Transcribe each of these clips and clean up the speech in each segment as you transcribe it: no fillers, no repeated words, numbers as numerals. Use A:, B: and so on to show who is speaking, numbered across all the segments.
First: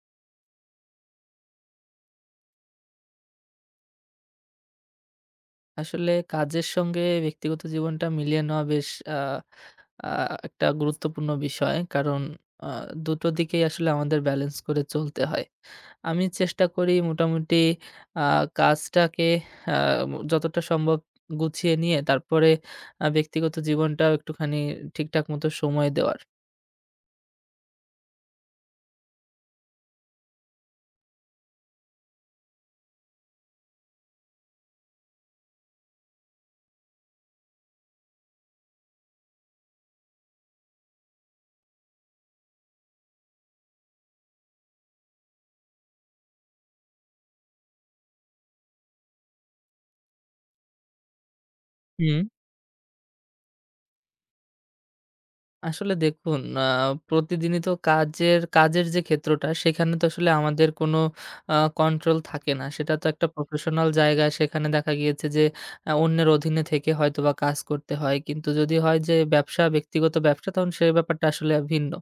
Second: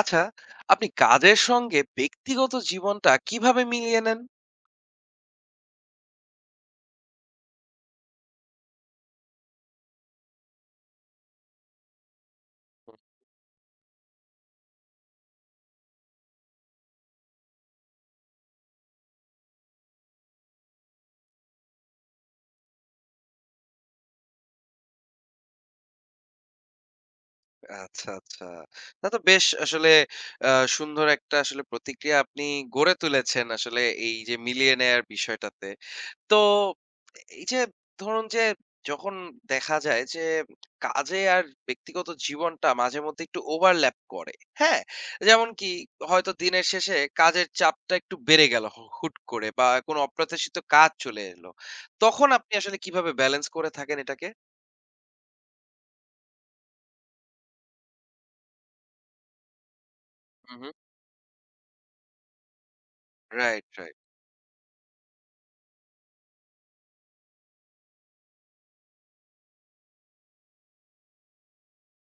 A: আচ্ছা, আপনি কাজের সঙ্গে ব্যক্তিগত জীবনটা কিভাবে মিলিয়ে নেন?
B: আসলে কাজের সঙ্গে ব্যক্তিগত জীবনটা মিলিয়ে নেওয়া বেশ আ আ একটা গুরুত্বপূর্ণ বিষয়। কারণ আ দুটো দিকেই আসলে আমাদের ব্যালেন্স করে চলতে হয়। আমি চেষ্টা করি মোটামুটি আ কাজটাকে আ যতটা সম্ভব গুছিয়ে নিয়ে তারপরে ব্যক্তিগত জীবনটাও একটুখানি ঠিকঠাক মতো সময় দেওয়ার।
A: আচ্ছা, আচ্ছা। তা তো বেশ আসলে আ সুন্দর একটা আসলে প্রতিক্রিয়া আপনি গড়ে তুলেছেন আসলে এই যে মিলিয়ে নেয়ার বিষয়টাতে। তো এই যে ধরুন যে যখন দেখা যায় যে কাজে আর ব্যক্তিগত জীবনটা মাঝে মধ্যে একটু ওভারল্যাপ করে, হ্যাঁ? যেমন কি হয়তো দিনের শেষে কাজের চাপটা একটু বেড়ে গেল হুট করে বা কোনো অপ্রত্যাশিত কাজ চলে এলো,
B: হুম।
A: তখন আপনি আসলে কিভাবে ব্যালেন্স করে থাকেন এটাকে?
B: আসলে দেখুন, প্রতিদিনই তো কাজের যে ক্ষেত্রটা সেখানে তো আসলে
A: হুম,
B: আমাদের
A: হুম,
B: কোনো কন্ট্রোল থাকে না। সেটা তো একটা
A: রাইট,
B: প্রফেশনাল
A: রাইট,
B: জায়গা। সেখানে দেখা গিয়েছে যে অন্যের অধীনে থেকে হয়তোবা কাজ করতে হয়। কিন্তু যদি হয় যে ব্যবসা, ব্যক্তিগত ব্যবসা তখন সেই ব্যাপারটা আসলে ভিন্ন।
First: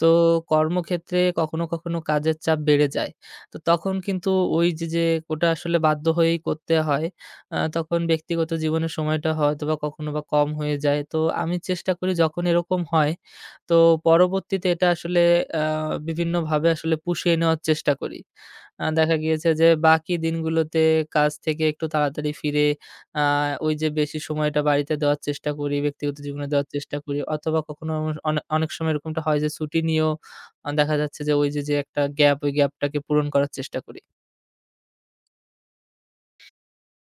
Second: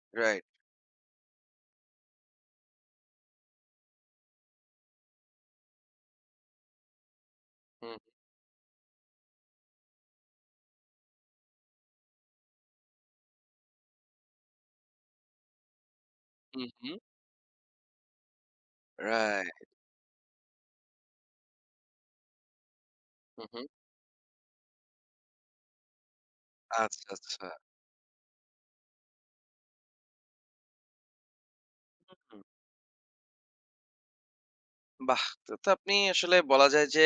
B: তো
A: রাইট,
B: কর্মক্ষেত্রে কখনো, কখনো কাজের চাপ বেড়ে যায়। তো তখন কিন্তু ওই যে, ওটা আসলে বাধ্য হয়েই করতে হয়।
A: হুম,
B: তখন ব্যক্তিগত জীবনের সময়টা হয়তোবা কখনো বা কম হয়ে যায়। তো আমি চেষ্টা করি যখন এরকম হয় তো পরবর্তীতে এটা আসলে আ
A: হুম,
B: বিভিন্নভাবে আসলে
A: হুম,
B: পুষিয়ে নেওয়ার চেষ্টা করি। দেখা গিয়েছে যে
A: রাইট,
B: বাকি দিনগুলোতে কাজ থেকে একটু তাড়াতাড়ি ফিরে
A: হুম
B: আ
A: right, হুম right, right, হুম right, হুম,
B: ওই
A: হুম,
B: যে বেশি সময়টা বাড়িতে দেওয়ার চেষ্টা করি, ব্যক্তিগত জীবনে দেওয়ার চেষ্টা
A: আচ্ছা,
B: করি
A: আচ্ছা।
B: অথবা কখনো আমার অনেক সময় এরকমটা হয় যে ছুটি নিয়েও দেখা যাচ্ছে যে ওই যে, একটা গ্যাপ, ওই গ্যাপটাকে পূরণ করার চেষ্টা করি।
A: বাহ! তো তো আপনি আসলে বলা যায় যে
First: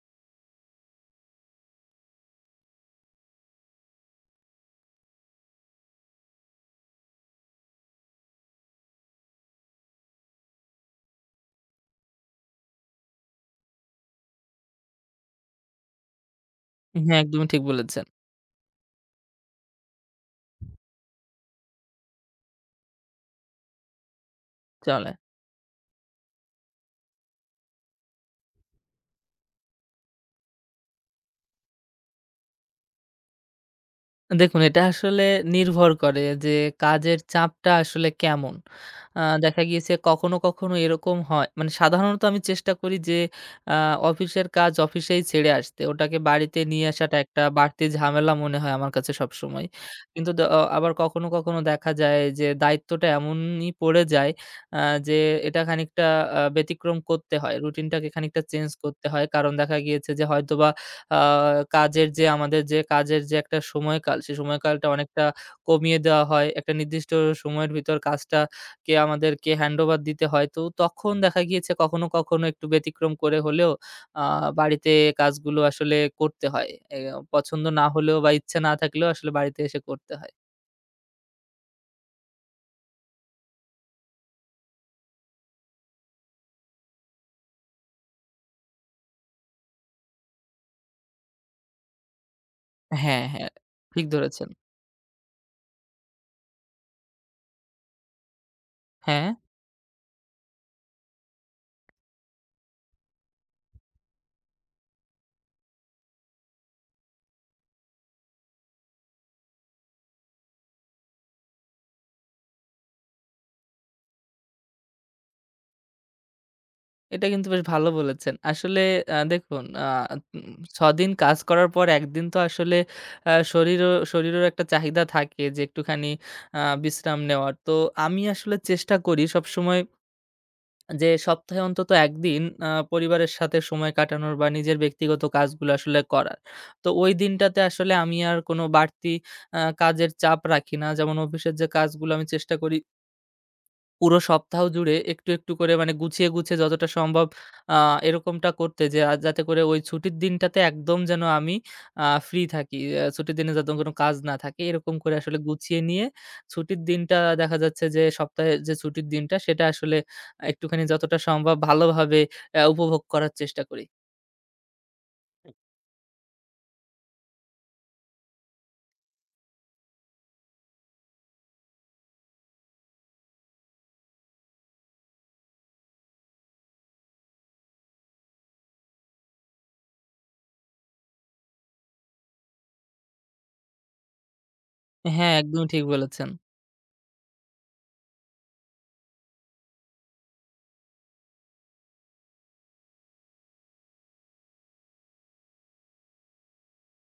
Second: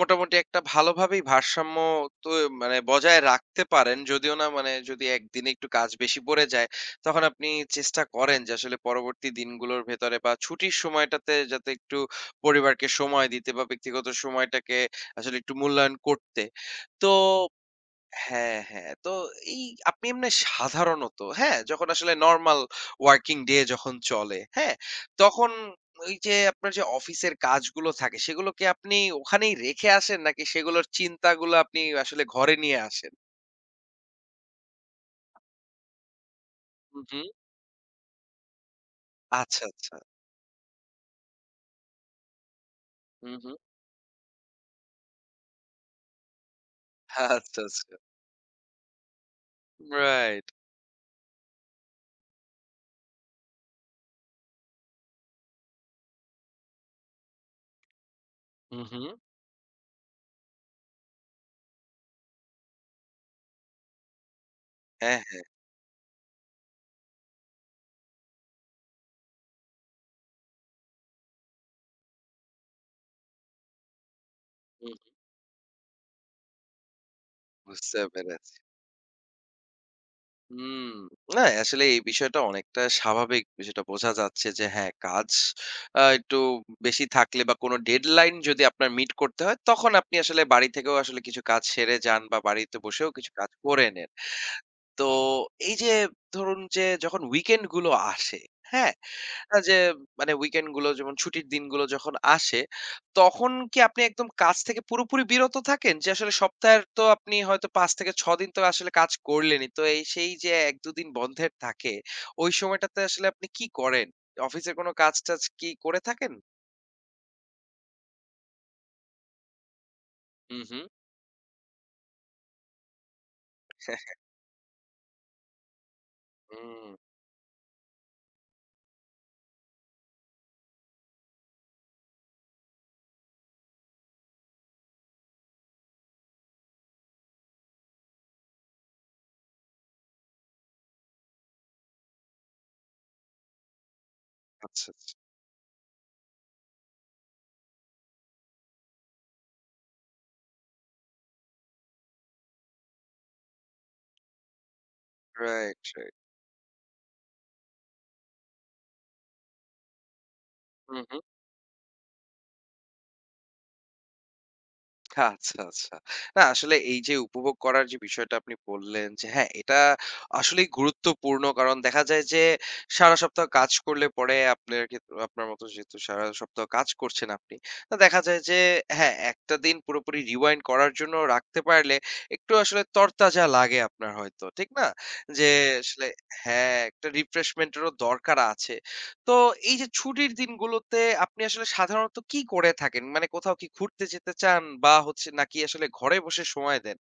A: মোটামুটি একটা ভালোভাবেই ভারসাম্য, তো মানে বজায় রাখতে পারেন। যদিও না, মানে যদি একদিনে একটু কাজ বেশি পড়ে যায়, তখন আপনি চেষ্টা করেন যে আসলে পরবর্তী দিনগুলোর ভেতরে বা ছুটির সময়টাতে যাতে একটু পরিবারকে সময় দিতে বা ব্যক্তিগত সময়টাকে আসলে একটু মূল্যায়ন করতে। তো
B: হ্যাঁ, একদমই ঠিক বলেছেন।
A: হ্যাঁ, হ্যাঁ। তো এই আপনি এমনি সাধারণত, হ্যাঁ? যখন আসলে নরমাল ওয়ার্কিং ডে যখন চলে, হ্যাঁ?
B: চলে।
A: তখন ওই যে আপনার যে অফিসের কাজগুলো থাকে সেগুলোকে আপনি ওখানেই রেখে আসেন নাকি সেগুলোর চিন্তাগুলো আপনি আসলে ঘরে নিয়ে আসেন?
B: দেখুন, এটা আসলে নির্ভর করে যে
A: হু,
B: কাজের
A: হু।
B: চাপটা আসলে কেমন। দেখা
A: আচ্ছা,
B: গিয়েছে
A: আচ্ছা।
B: কখনো, কখনো এরকম হয় মানে সাধারণত আমি চেষ্টা করি যে
A: হু, হু।
B: আ অফিসের কাজ অফিসেই ছেড়ে আসতে। ওটাকে বাড়িতে নিয়ে আসাটা একটা
A: আচ্ছা,
B: বাড়তি
A: আচ্ছা।
B: ঝামেলা মনে হয় আমার কাছে সবসময়। কিন্তু দ
A: রাইট।
B: অ আবার কখনো, কখনো দেখা যায় যে দায়িত্বটা এমনই পড়ে যায় আ যে এটা খানিকটা ব্যতিক্রম করতে হয়। রুটিনটাকে খানিকটা চেঞ্জ
A: হু, হু।
B: করতে হয়। কারণ দেখা গিয়েছে যে হয়তোবা আ কাজের যে আমাদের যে কাজের যে একটা সময়কাল, সেই সময়কালটা
A: হ্যাঁ,
B: অনেকটা
A: হ্যাঁ।
B: কমিয়ে দেওয়া হয়। একটা নির্দিষ্ট সময়ের ভিতর কাজটাকে আমাদেরকে হ্যান্ডওভার দিতে হয়। তো তখন দেখা গিয়েছে কখনো, কখনো একটু ব্যতিক্রম করে হলেও আ বাড়িতে
A: হুম,
B: কাজগুলো আসলে করতে হয়। এ পছন্দ না
A: বুঝতে
B: হলেও বা
A: পেরেছি।
B: ইচ্ছে না থাকলেও আসলে বাড়িতে এসে করতে হয়।
A: হুম, না আসলে এই বিষয়টা অনেকটা স্বাভাবিক। বিষয়টা বোঝা যাচ্ছে যে হ্যাঁ, কাজ একটু বেশি থাকলে বা কোনো ডেডলাইন যদি আপনার মিট করতে হয়, তখন আপনি আসলে বাড়ি থেকেও আসলে কিছু কাজ সেরে যান বা বাড়িতে বসেও
B: হ্যাঁ,
A: কিছু
B: হ্যাঁ।
A: কাজ করে
B: ঠিক
A: নেন।
B: ধরেছেন।
A: তো এই যে ধরুন যে যখন উইকেন্ড গুলো আসে, হ্যাঁ?
B: হ্যাঁ।
A: যে মানে উইকেন্ড গুলো যেমন ছুটির দিনগুলো যখন আসে, তখন কি আপনি একদম কাজ থেকে পুরোপুরি বিরত থাকেন? যে আসলে সপ্তাহের তো আপনি হয়তো ৫ থেকে ৬ দিন তো আসলে কাজ করলেনই। তো এই সেই যে ১-২ দিন বন্ধের থাকে, ওই সময়টাতে আসলে আপনি কি করেন? অফিসের কোনো কাজ-টাজ কি করে থাকেন?
B: এটা কিন্তু বেশ ভালো বলেছেন। আসলে দেখুন, আ উম
A: হু, হু।
B: ৬ দিন কাজ করার পর ১ দিন তো আসলে শরীরেরও একটা চাহিদা থাকে যে একটুখানি
A: হুম,
B: বিশ্রাম নেওয়ার। তো আমি আসলে চেষ্টা করি সবসময় যে সপ্তাহে অন্তত ১ দিন পরিবারের সাথে সময় কাটানোর বা নিজের ব্যক্তিগত কাজগুলো আসলে করার। তো ওই দিনটাতে আসলে আমি আর কোনো বাড়তি কাজের চাপ রাখি না। যেমন অফিসের যে কাজগুলো আমি চেষ্টা করি পুরো সপ্তাহ
A: আচ্ছা,
B: জুড়ে
A: আচ্ছা।
B: একটু, একটু করে মানে গুছিয়ে, গুছিয়ে যতটা সম্ভব আ এরকমটা করতে যে যাতে করে ওই ছুটির দিনটাতে একদম যেন আমি ফ্রি থাকি। ছুটির দিনে যাতে কোনো কাজ না থাকে এরকম করে আসলে গুছিয়ে
A: রাইট,
B: নিয়ে
A: রাইট।
B: ছুটির দিনটা দেখা যাচ্ছে যে সপ্তাহে যে ছুটির দিনটা সেটা আসলে একটুখানি
A: হু,
B: যতটা
A: হু।
B: সম্ভব ভালোভাবে উপভোগ করার চেষ্টা করি।
A: আচ্ছা, আচ্ছা। আচ্ছা। না আসলে এই যে উপভোগ করার যে বিষয়টা আপনি বললেন যে হ্যাঁ, এটা আসলেই গুরুত্বপূর্ণ। কারণ দেখা যায় যে সারা সপ্তাহ কাজ করলে পরে আপনার আপনার মতো যেহেতু সারা সপ্তাহ কাজ করছেন আপনি। তো দেখা যায় যে হ্যাঁ, একটা দিন পুরোপুরি rewind করার জন্য রাখতে পারলে একটু আসলে তরতাজা লাগে আপনার হয়তো। ঠিক না?
B: হ্যাঁ,
A: যে
B: একদমই ঠিক
A: আসলে
B: বলেছেন।
A: হ্যাঁ, একটা রিফ্রেশমেন্ট এরও দরকার আছে। তো এই যে ছুটির দিনগুলোতে আপনি আসলে সাধারণত কি করে থাকেন? মানে কোথাও কি ঘুরতে যেতে চান বা হচ্ছে নাকি আসলে ঘরে বসে সময় দেন?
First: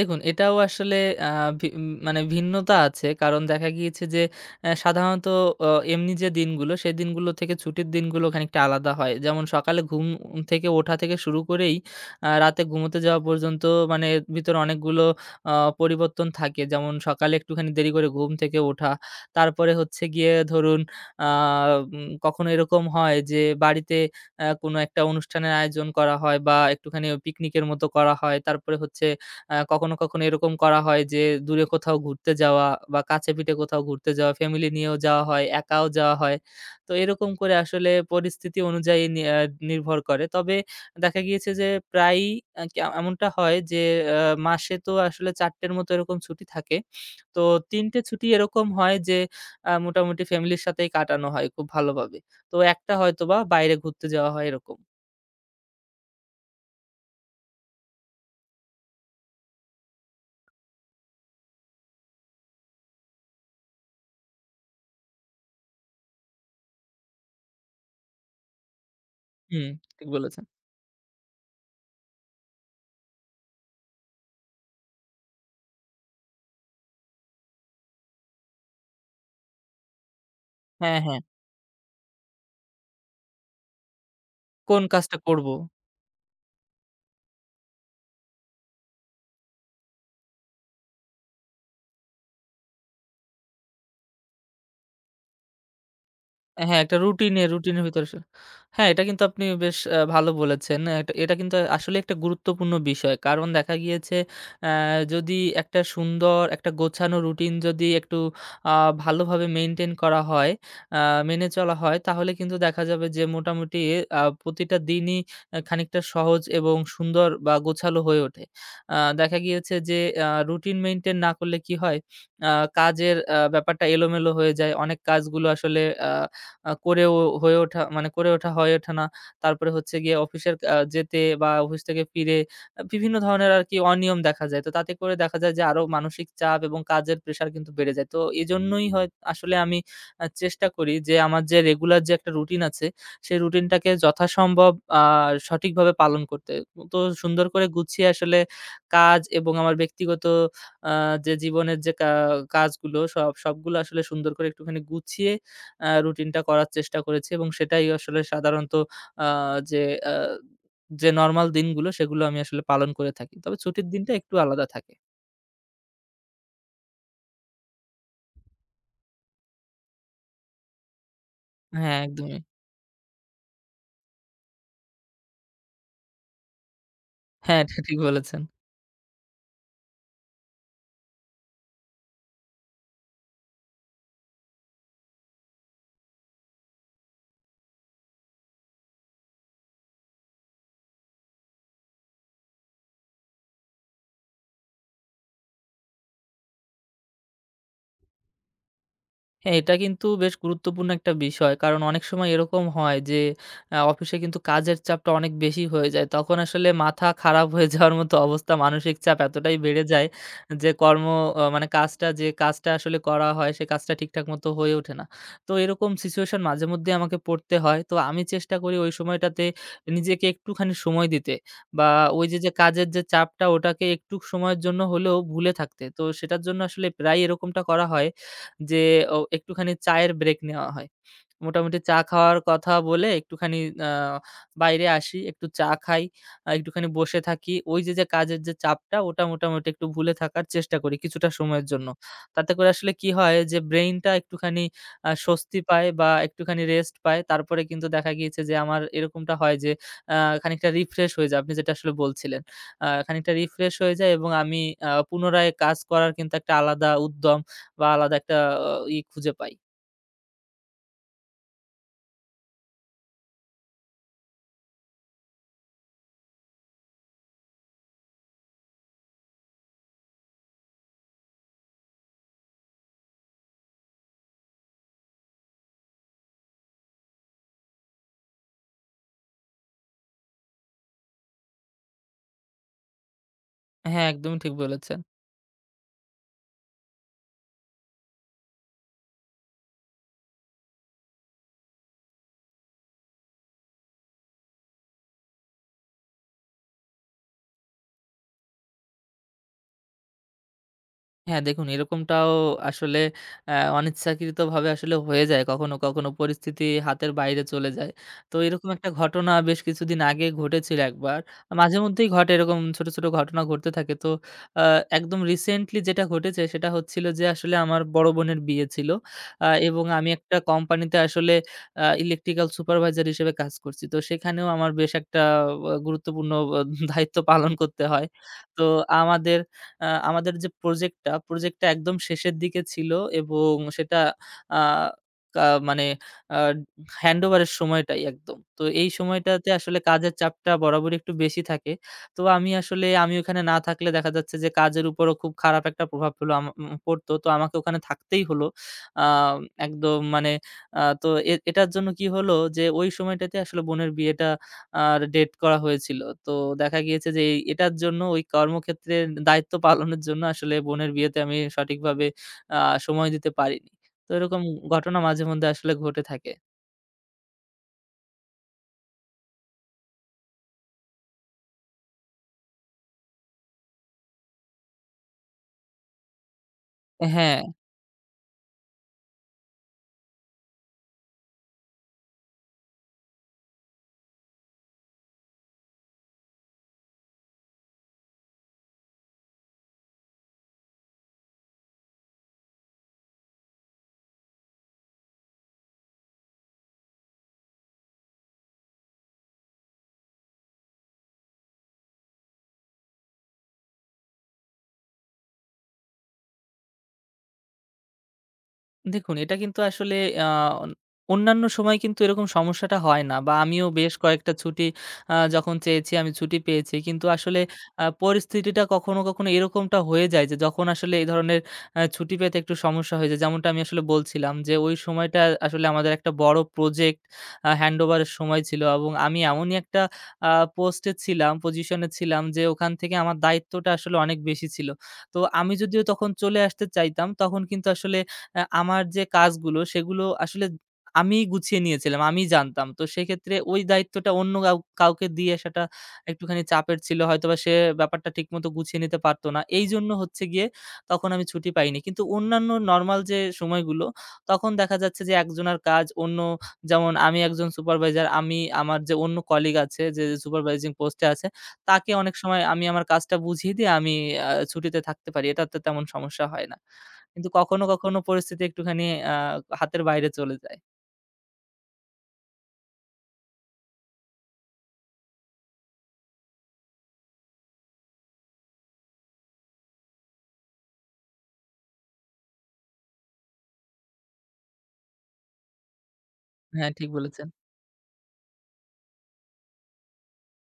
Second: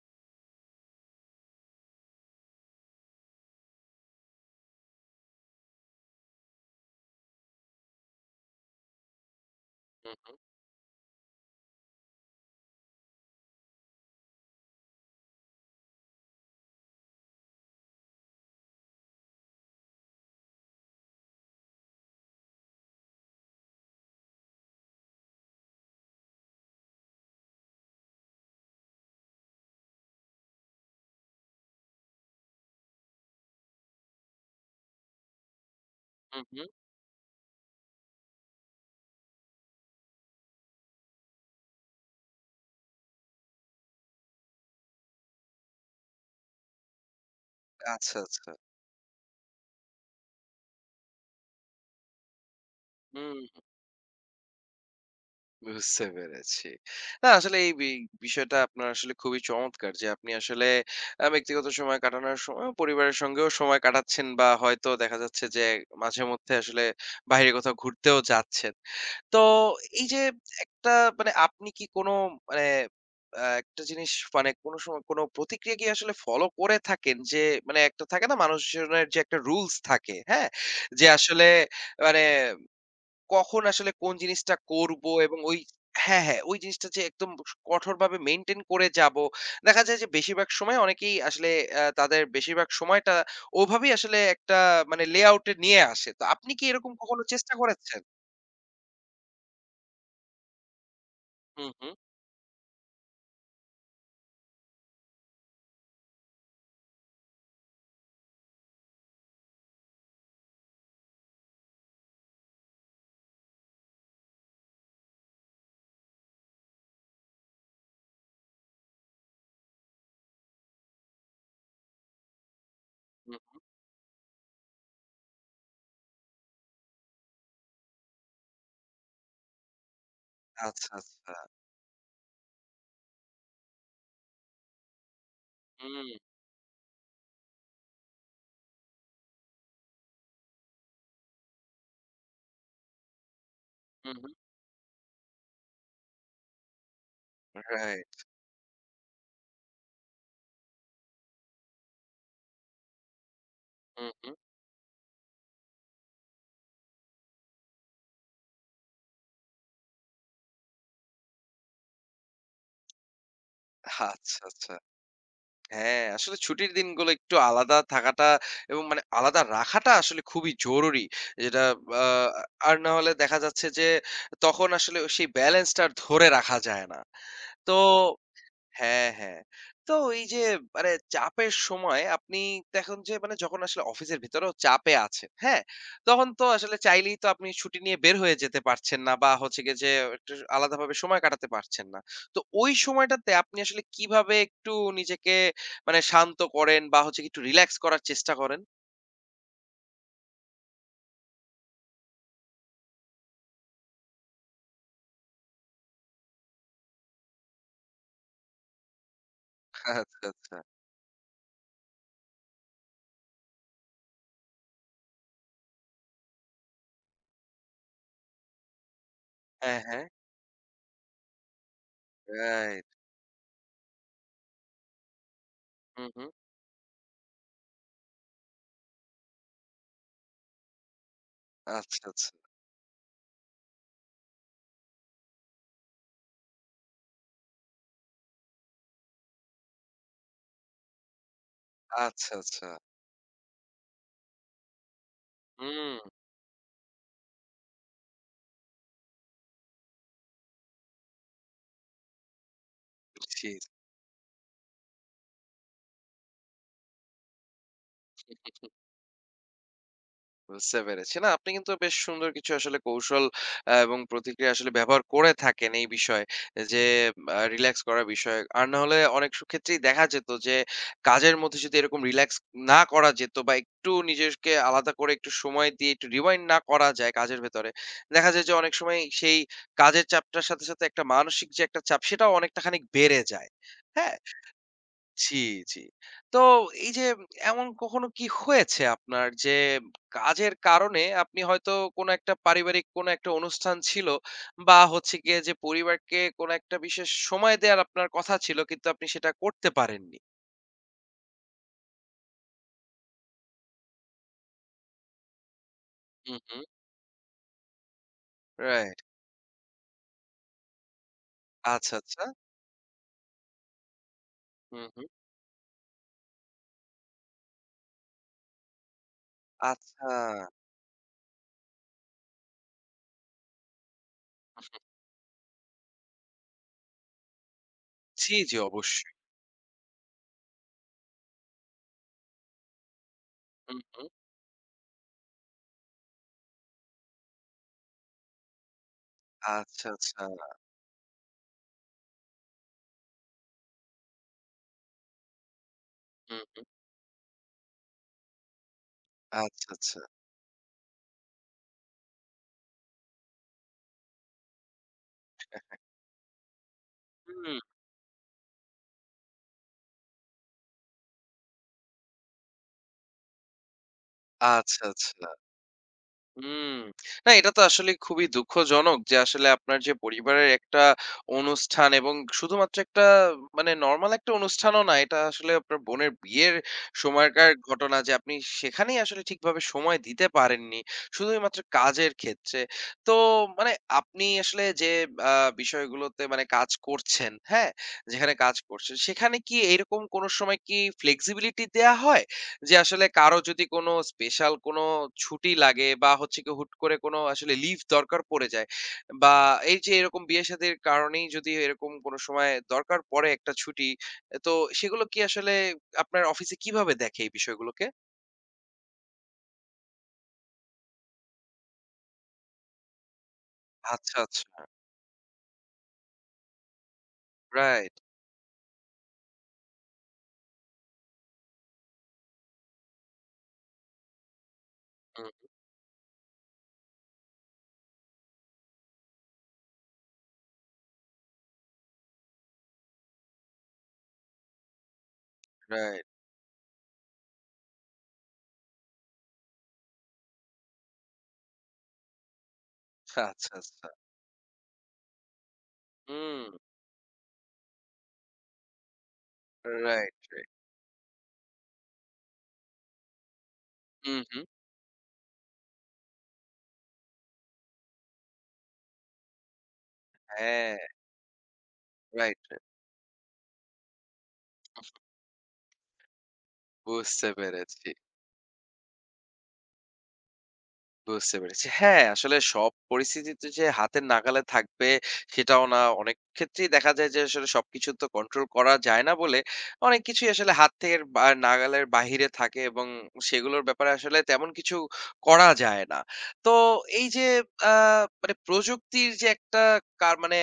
B: দেখুন, এটাও আসলে আ মানে ভিন্নতা আছে। কারণ দেখা গিয়েছে যে সাধারণত অ এমনি যে দিনগুলো, সেই দিনগুলো থেকে ছুটির দিনগুলো খানিকটা আলাদা হয়। যেমন সকালে ঘুম
A: হুম, হুম,
B: থেকে ওঠা থেকে শুরু করেই রাতে ঘুমোতে যাওয়া পর্যন্ত মানে এর ভিতরে অনেকগুলো আ পরিবর্তন থাকে। যেমন সকালে একটুখানি দেরি করে ঘুম থেকে ওঠা। তারপরে হচ্ছে গিয়ে ধরুন আ উম কখনো এরকম হয় যে বাড়িতে কোনো একটা অনুষ্ঠানের আয়োজন করা হয় বা একটুখানি পিকনিকের মতো করা হয়। তারপরে হচ্ছে কখনো, কখনো এরকম করা হয় যে দূরে কোথাও ঘুরতে যাওয়া বা কাছে-পিঠে কোথাও ঘুরতে যাওয়া, ফ্যামিলি নিয়েও যাওয়া হয়, একাও যাওয়া হয়।
A: হুম, হুম।
B: তো এরকম করে আসলে পরিস্থিতি অনুযায়ী নি আ নির্ভর করে। তবে দেখা গিয়েছে যে প্রায়ই আ কে এমনটা হয় যে আ মাসে তো আসলে ৪ টের মতো এরকম ছুটি থাকে। তো ৩ টে
A: আচ্ছা,
B: ছুটি
A: আচ্ছা।
B: এরকম হয় যে মোটামুটি ফ্যামিলির সাথেই কাটানো হয় খুব ভালোভাবে। তো একটা হয়তোবা
A: হুম।
B: বাইরে ঘুরতে যাওয়া হয় এরকম।
A: বুঝতে পেরেছি। না আসলে এই বিষয়টা আপনার আসলে খুবই চমৎকার যে আপনি আসলে ব্যক্তিগত সময় কাটানোর সময়ও পরিবারের সঙ্গেও সময় কাটাচ্ছেন বা হয়তো দেখা যাচ্ছে যে মাঝেমধ্যে আসলে বাইরে কোথাও ঘুরতেও যাচ্ছেন। তো
B: হুম,
A: এই
B: ঠিক
A: যে
B: বলেছেন।
A: একটা মানে আপনি কি কোনো মানে একটা জিনিস, মানে কোনো সময় কোনো প্রতিক্রিয়া কি আসলে ফলো করে থাকেন? যে মানে একটা থাকে না মানুষজনের, যে একটা রুলস থাকে, হ্যাঁ?
B: হ্যাঁ,
A: যে
B: হ্যাঁ।
A: আসলে মানে কখন আসলে কোন জিনিসটা
B: কোন
A: করব
B: কাজটা
A: এবং
B: করব?
A: ওই হ্যাঁ, হ্যাঁ, ওই জিনিসটা যে একদম কঠোরভাবে মেইনটেইন করে যাবো। দেখা যায় যে বেশিরভাগ সময় অনেকেই আসলে তাদের বেশিরভাগ সময়টা ওভাবেই আসলে একটা মানে লেআউট এ নিয়ে আসে। তো আপনি কি
B: হ্যাঁ,
A: এরকম
B: একটা
A: কখনো চেষ্টা
B: রুটিনের
A: করেছেন?
B: ভিতরে আসলে হ্যাঁ, এটা কিন্তু আপনি বেশ ভালো বলেছেন। এটা এটা কিন্তু
A: হুম, হুম,
B: আসলে একটা গুরুত্বপূর্ণ বিষয়। কারণ দেখা গিয়েছে অ্যা যদি একটা সুন্দর একটা গোছানো রুটিন যদি একটু আ ভালোভাবে মেইনটেইন করা হয়, আ মেনে চলা হয় তাহলে কিন্তু দেখা যাবে যে মোটামুটি প্রতিটা দিনই খানিকটা সহজ এবং সুন্দর বা গোছালো হয়ে ওঠে। দেখা গিয়েছে যে রুটিন মেইনটেইন না করলে কি হয়, আ কাজের
A: হুম।
B: ব্যাপারটা এলোমেলো হয়ে যায়। অনেক কাজগুলো আসলে আ আ করেও হয়ে ওঠা মানে করে ওঠা হয়ে ওঠে না। তারপরে হচ্ছে গিয়ে অফিসের
A: আচ্ছা,
B: যেতে
A: আচ্ছা।
B: বা অফিস থেকে ফিরে বিভিন্ন ধরনের আরকি অনিয়ম দেখা যায়। তো তাতে করে দেখা যায় যে আরো
A: হুম,
B: মানসিক চাপ এবং কাজের প্রেশার কিন্তু বেড়ে যায়। তো এজন্যই হয় আসলে আমি চেষ্টা করি যে আমার যে রেগুলার যে একটা রুটিন আছে, সেই রুটিনটাকে
A: হুম, হুম।
B: যথাসম্ভব আ সঠিকভাবে পালন করতে। তো সুন্দর করে গুছিয়ে
A: রাইট।
B: আসলে কাজ এবং আমার ব্যক্তিগত আ যে জীবনের যে কাজগুলো সবগুলো আসলে
A: হুম,
B: সুন্দর
A: হুম।
B: করে একটুখানি গুছিয়ে রুটিনটা করার চেষ্টা করেছি এবং সেটাই আসলে সাধারণত আ যে আ যে নরমাল দিনগুলো সেগুলো আমি আসলে পালন করে থাকি। তবে ছুটির দিনটা একটু
A: আচ্ছা,
B: আলাদা
A: আচ্ছা।
B: থাকে।
A: হ্যাঁ, আসলে ছুটির দিনগুলো একটু আলাদা থাকাটা এবং মানে আলাদা রাখাটা আসলে খুবই জরুরি। যেটা
B: হ্যাঁ,
A: আ
B: একদমই।
A: আর না হলে দেখা যাচ্ছে যে তখন আসলে সেই ব্যালেন্সটা আর ধরে রাখা যায় না।
B: হ্যাঁ,
A: তো
B: এটা ঠিক বলেছেন।
A: হ্যাঁ, হ্যাঁ। তো এই যে মানে চাপের সময় আপনি দেখুন যে মানে যখন আসলে অফিসের ভেতরেও চাপে আছেন, হ্যাঁ? তখন তো আসলে চাইলেই তো আপনি ছুটি নিয়ে বের হয়ে যেতে পারছেন না বা হচ্ছে গিয়ে যে একটু আলাদাভাবে সময় কাটাতে পারছেন না। তো ওই সময়টাতে আপনি আসলে কিভাবে একটু নিজেকে মানে শান্ত করেন বা হচ্ছে কি একটু রিল্যাক্স করার চেষ্টা করেন?
B: হ্যাঁ, এটা কিন্তু বেশ গুরুত্বপূর্ণ একটা বিষয়। কারণ অনেক সময় এরকম হয় যে অফিসে কিন্তু কাজের চাপটা অনেক বেশি হয়ে যায়। তখন আসলে মাথা খারাপ হয়ে যাওয়ার মতো অবস্থা, মানসিক চাপ এতটাই বেড়ে যায়
A: আচ্ছা, আচ্ছা।
B: যে কর্ম অ মানে কাজটা যে কাজটা আসলে করা হয় সে কাজটা ঠিকঠাক মতো হয়ে ওঠে না। তো এরকম সিচুয়েশন মাঝে মধ্যেই আমাকে পড়তে হয়। তো আমি চেষ্টা করি ওই সময়টাতে
A: হ্যাঁ, হ্যাঁ।
B: নিজেকে একটুখানি সময় দিতে বা ওই যে, যে
A: রাইট।
B: কাজের যে চাপটা ওটাকে একটু সময়ের জন্য হলেও ভুলে থাকতে। তো
A: হুম, হুম।
B: সেটার জন্য আসলে প্রায়ই এরকমটা করা হয়। যে একটুখানি চায়ের ব্রেক নেওয়া হয়। মোটামুটি চা
A: আচ্ছা, আচ্ছা।
B: খাওয়ার কথা বলে একটুখানি আ বাইরে আসি, একটু চা খাই, একটুখানি বসে থাকি। ওই যে, কাজের যে চাপটা ওটা মোটামুটি একটু ভুলে থাকার চেষ্টা করি কিছুটা সময়ের জন্য।
A: আচ্ছা,
B: তাতে
A: আচ্ছা।
B: করে আসলে কি হয় যে ব্রেইনটা একটুখানি স্বস্তি পায়
A: হুম।
B: বা একটুখানি রেস্ট পায়। তারপরে কিন্তু দেখা গিয়েছে যে আমার এরকমটা হয় যে আ খানিকটা রিফ্রেশ হয়ে যায় আপনি যেটা আসলে বলছিলেন। খানিকটা
A: জি।
B: রিফ্রেশ হয়ে যায় এবং আমি পুনরায় কাজ করার কিন্তু একটা আলাদা উদ্যম বা আলাদা একটা আহ, ই খুঁজে পাই।
A: বুঝতে পেরেছি। না, আপনি কিন্তু বেশ সুন্দর কিছু আসলে কৌশল এবং প্রতিক্রিয়া আসলে ব্যবহার করে থাকেন এই বিষয়ে। যে রিল্যাক্স করার বিষয়ে। আর না হলে অনেক ক্ষেত্রেই দেখা যেত যে কাজের মধ্যে যদি এরকম রিল্যাক্স না করা যেত বা একটু নিজেকে আলাদা করে একটু সময় দিয়ে একটু রিওয়াইন্ড না করা যায় কাজের ভেতরে, দেখা যায় যে অনেক সময় সেই কাজের চাপটার সাথে সাথে একটা মানসিক যে একটা চাপ সেটাও অনেকটা খানিক বেড়ে যায়।
B: হ্যাঁ,
A: হ্যাঁ?
B: একদমই ঠিক বলেছেন।
A: জি, জি। তো এই যে এমন কখনো কি হয়েছে আপনার যে কাজের কারণে আপনি হয়তো কোনো একটা পারিবারিক কোনো একটা অনুষ্ঠান ছিল বা হচ্ছে গিয়ে যে পরিবারকে কোনো একটা বিশেষ সময় দেওয়ার আপনার কথা ছিল কিন্তু আপনি সেটা করতে পারেননি?
B: হ্যাঁ, দেখুন, এরকমটাও আসলে অনিচ্ছাকৃতভাবে আসলে হয়ে যায়। কখনো, কখনো
A: হুম, হুম।
B: পরিস্থিতি হাতের বাইরে চলে যায়। তো এরকম একটা
A: রাইট।
B: ঘটনা বেশ কিছুদিন আগে ঘটেছিল একবার।
A: আচ্ছা,
B: মাঝেমধ্যেই
A: আচ্ছা।
B: ঘটে এরকম ছোট, ছোট ঘটনা ঘটতে থাকে। তো আ
A: হুম, হুম।
B: একদম রিসেন্টলি যেটা ঘটেছে সেটা হচ্ছিল যে আসলে আমার বড় বোনের বিয়ে ছিল। এবং
A: আচ্ছা।
B: আমি একটা কোম্পানিতে আসলে ইলেকট্রিক্যাল সুপারভাইজার হিসেবে কাজ করছি। তো সেখানেও আমার বেশ একটা গুরুত্বপূর্ণ দায়িত্ব পালন করতে হয়।
A: জি, জি,
B: তো
A: অবশ্যই।
B: আমাদের আ আমাদের যে প্রজেক্টটা একদম শেষের দিকে ছিল এবং
A: হুম,
B: সেটা
A: হুম।
B: আ কা মানে আ হ্যান্ডওভারের সময়টাই একদম। তো এই সময়টাতে আসলে
A: আচ্ছা,
B: কাজের
A: আচ্ছা।
B: চাপটা বরাবরই একটু বেশি থাকে। তো আমি আসলে ওখানে না থাকলে দেখা যাচ্ছে যে কাজের উপরও খুব খারাপ একটা প্রভাব পেলো
A: হুম,
B: আম
A: হুম।
B: উম পড়তো। তো আমাকে ওখানে থাকতেই হলো। আ
A: আচ্ছা,
B: একদম
A: আচ্ছা।
B: মানে আ তো এটার জন্য কি হলো যে ওই সময়টাতে আসলে বোনের বিয়েটা আর ডেট করা হয়েছিল। তো দেখা গিয়েছে যে
A: হুম।
B: এটার জন্য ওই কর্মক্ষেত্রের দায়িত্ব পালনের জন্য আসলে বোনের বিয়েতে আমি সঠিকভাবে আ সময় দিতে পারিনি। তো এরকম
A: আচ্ছা,
B: ঘটনা মাঝে
A: আচ্ছা।
B: মধ্যে আসলে ঘটে থাকে।
A: হুম। না এটা তো আসলে খুবই দুঃখজনক যে আসলে আপনার যে পরিবারের একটা অনুষ্ঠান এবং শুধুমাত্র একটা মানে নরমাল একটা অনুষ্ঠানও না, এটা আসলে আপনার বোনের বিয়ের
B: হ্যাঁ।
A: সময়কার ঘটনা যে আপনি সেখানেই আসলে ঠিকভাবে সময় দিতে পারেননি। শুধুই মাত্র কাজের ক্ষেত্রে। তো মানে আপনি আসলে যে আ বিষয়গুলোতে মানে কাজ করছেন, হ্যাঁ? যেখানে কাজ করছেন সেখানে কি এরকম কোনো সময় কি flexibility দেয়া হয়? যে আসলে কারো যদি কোনো স্পেশাল কোনো ছুটি লাগে বা হচ্ছে কি হুট করে কোনো আসলে লিভ দরকার পড়ে যায় বা এই যে এরকম বিয়ে শাদীর কারণেই যদি এরকম কোনো সময় দরকার পড়ে একটা ছুটি, তো সেগুলো কি আসলে আপনার অফিসে কিভাবে দেখে এই বিষয়গুলোকে?
B: দেখুন, এটা কিন্তু আসলে আ অন অন্যান্য সময় কিন্তু এরকম সমস্যাটা হয় না বা আমিও বেশ
A: আচ্ছা,
B: কয়েকটা
A: আচ্ছা।
B: ছুটি যখন চেয়েছি আমি ছুটি পেয়েছি। কিন্তু আসলে
A: রাইট,
B: পরিস্থিতিটা কখনো, কখনো এরকমটা হয়ে যায় যে যখন আসলে এই ধরনের ছুটি পেতে একটু সমস্যা হয়ে যায়। যেমনটা আমি আসলে বলছিলাম যে ওই সময়টা
A: হুম,
B: আসলে আমাদের একটা বড় প্রজেক্ট হ্যান্ড ওভারের সময় ছিল এবং আমি এমনই একটা আ পোস্টে ছিলাম, পজিশনে ছিলাম যে ওখান থেকে আমার দায়িত্বটা আসলে অনেক বেশি ছিল। তো আমি যদিও
A: রাইট।
B: তখন চলে আসতে চাইতাম তখন কিন্তু আসলে আমার যে কাজগুলো সেগুলো আসলে আমিই গুছিয়ে নিয়েছিলাম, আমিই জানতাম। তো
A: আচ্ছা,
B: সেক্ষেত্রে ওই
A: আচ্ছা।
B: দায়িত্বটা অন্য কাউকে দিয়ে আসাটা
A: হুম,
B: একটুখানি চাপের ছিল। হয়তোবা সে ব্যাপারটা ঠিকমতো গুছিয়ে নিতে পারত না। এইজন্য
A: রাইট,
B: হচ্ছে গিয়ে
A: রাইট।
B: তখন আমি ছুটি পাইনি। কিন্তু অন্যান্য নরমাল যে সময়গুলো
A: হুম, হুম।
B: তখন দেখা যাচ্ছে যে একজনের কাজ অন্য যেমন আমি একজন সুপারভাইজার, আমি আমার যে অন্য কলিগ আছে যে সুপারভাইজিং
A: হ্যাঁ,
B: পোস্টে আছে তাকে অনেক
A: রাইট,
B: সময় আমি
A: রাইট।
B: আমার কাজটা বুঝিয়ে দিয়ে আমি ছুটিতে থাকতে পারি। এটাতে তেমন সমস্যা হয় না। কিন্তু
A: বুঝতে
B: কখনো,
A: পেরেছি।
B: কখনো পরিস্থিতি একটুখানি আ হাতের বাইরে চলে যায়।
A: বুঝতে পেরেছি। হ্যাঁ, আসলে সব পরিস্থিতিতে যে হাতের নাগালে থাকবে সেটাও না। অনেক ক্ষেত্রেই দেখা যায় যে আসলে সবকিছু তো কন্ট্রোল করা যায় না বলে অনেক কিছুই আসলে হাতের বা নাগালের বাহিরে থাকে এবং সেগুলোর ব্যাপারে আসলে তেমন কিছু করা যায় না। তো
B: হ্যাঁ, ঠিক
A: এই
B: বলেছেন।
A: যে আ মানে প্রযুক্তির যে একটা মানে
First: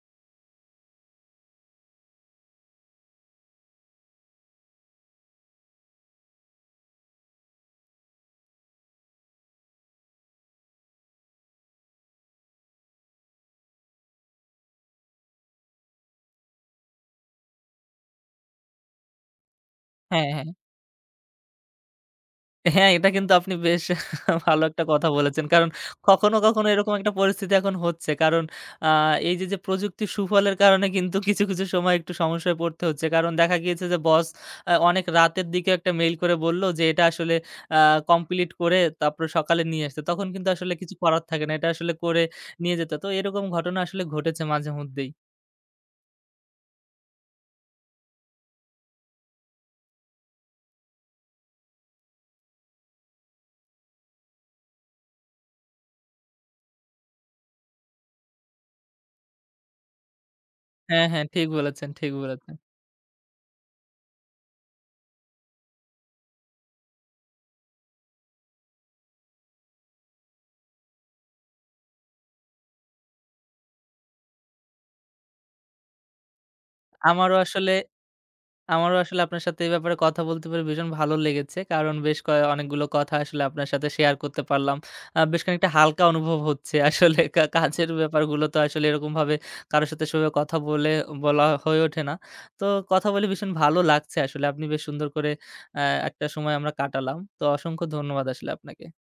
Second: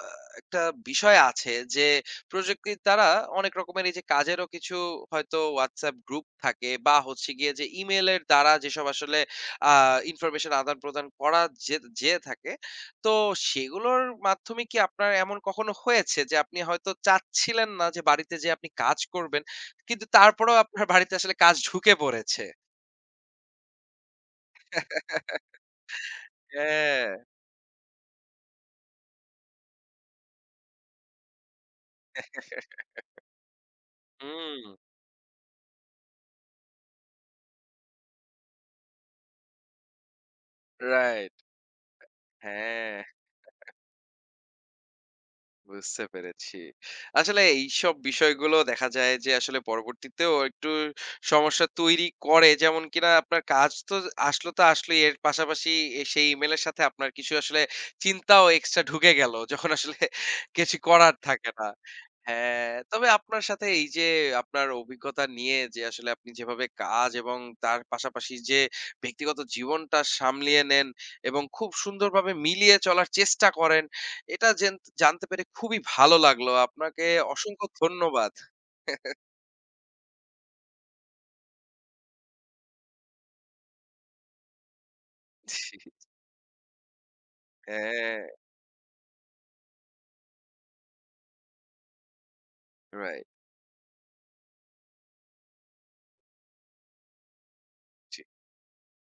A: আ একটা বিষয় আছে যে প্রযুক্তির দ্বারা অনেক রকমের এই যে কাজেরও কিছু হয়তো WhatsApp গ্রুপ থাকে বা হচ্ছে গিয়ে যে ইমেইলের দ্বারা যেসব আসলে আ ইনফরমেশন আদান-প্রদান করা যে যেয়ে থাকে। তো সেগুলোর মাধ্যমে কি আপনার এমন কখনো হয়েছে যে আপনি হয়তো চাচ্ছিলেন না যে বাড়িতে যেয়ে আপনি কাজ করবেন, কিন্তু
B: হ্যাঁ, হ্যাঁ।
A: তারপরেও আপনার বাড়িতে আসলে কাজ ঢুকে পড়েছে?
B: হ্যাঁ, এটা কিন্তু আপনি বেশ ভালো একটা কথা বলেছেন। কারণ কখনো, কখনো এরকম
A: হ্যাঁ।
B: একটা পরিস্থিতি এখন হচ্ছে। কারণ আ এই যে, প্রযুক্তির সুফলের কারণে কিন্তু কিছু, কিছু সময় একটু সমস্যায় পড়তে হচ্ছে। কারণ দেখা গিয়েছে যে বস
A: হুম।
B: অনেক রাতের দিকে একটা মেইল করে বলল যে, "এটা আসলে আ কমপ্লিট করে তারপরে সকালে নিয়ে আসতে।" তখন কিন্তু আসলে কিছু করার
A: রাইট।
B: থাকে না। এটা আসলে করে নিয়ে যেতে।
A: হ্যাঁ।
B: তো এরকম ঘটনা আসলে ঘটেছে মাঝেমধ্যেই।
A: বুঝতে পেরেছি। আসলে এইসব বিষয়গুলো দেখা যায় যে আসলে পরবর্তীতেও একটু সমস্যা তৈরি করে। যেমন কিনা আপনার কাজ তো আসলো তো আসলোই। এর পাশাপাশি সেই ইমেইলের সাথে আপনার কিছু আসলে চিন্তাও এক্সট্রা ঢুকে গেল। যখন আসলে কিছু
B: হ্যাঁ,
A: করার
B: হ্যাঁ। ঠিক
A: থাকে না।
B: বলেছেন, ঠিক বলেছেন।
A: হ্যাঁ, তবে আপনার সাথে এই যে আপনার অভিজ্ঞতা নিয়ে যে আসলে আপনি যেভাবে কাজ এবং তার পাশাপাশি যে ব্যক্তিগত জীবনটা সামলিয়ে নেন এবং খুব সুন্দরভাবে মিলিয়ে চলার চেষ্টা করেন এটা জানতে পেরে খুবই ভালো লাগলো। আপনাকে
B: আমারও
A: অসংখ্য
B: আসলে
A: ধন্যবাদ।
B: আমারও আসলে আপনার সাথে এই ব্যাপারে কথা বলতে পেরে ভীষণ ভালো লেগেছে। কারণ বেশ অনেকগুলো কথা আসলে আপনার সাথে শেয়ার করতে পারলাম। বেশ খানিকটা হালকা
A: জি,
B: অনুভব হচ্ছে। আসলে কাজের
A: হ্যাঁ,
B: ব্যাপারগুলো তো আসলে এরকমভাবে কারো সাথে সেভাবে কথা বলা হয়ে ওঠে না। তো কথা বলে
A: রাইট।
B: ভীষণ ভালো লাগছে আসলে। আপনি বেশ সুন্দর করে অ্যা একটা সময় আমরা কাটালাম। তো অসংখ্য ধন্যবাদ আসলে আপনাকে।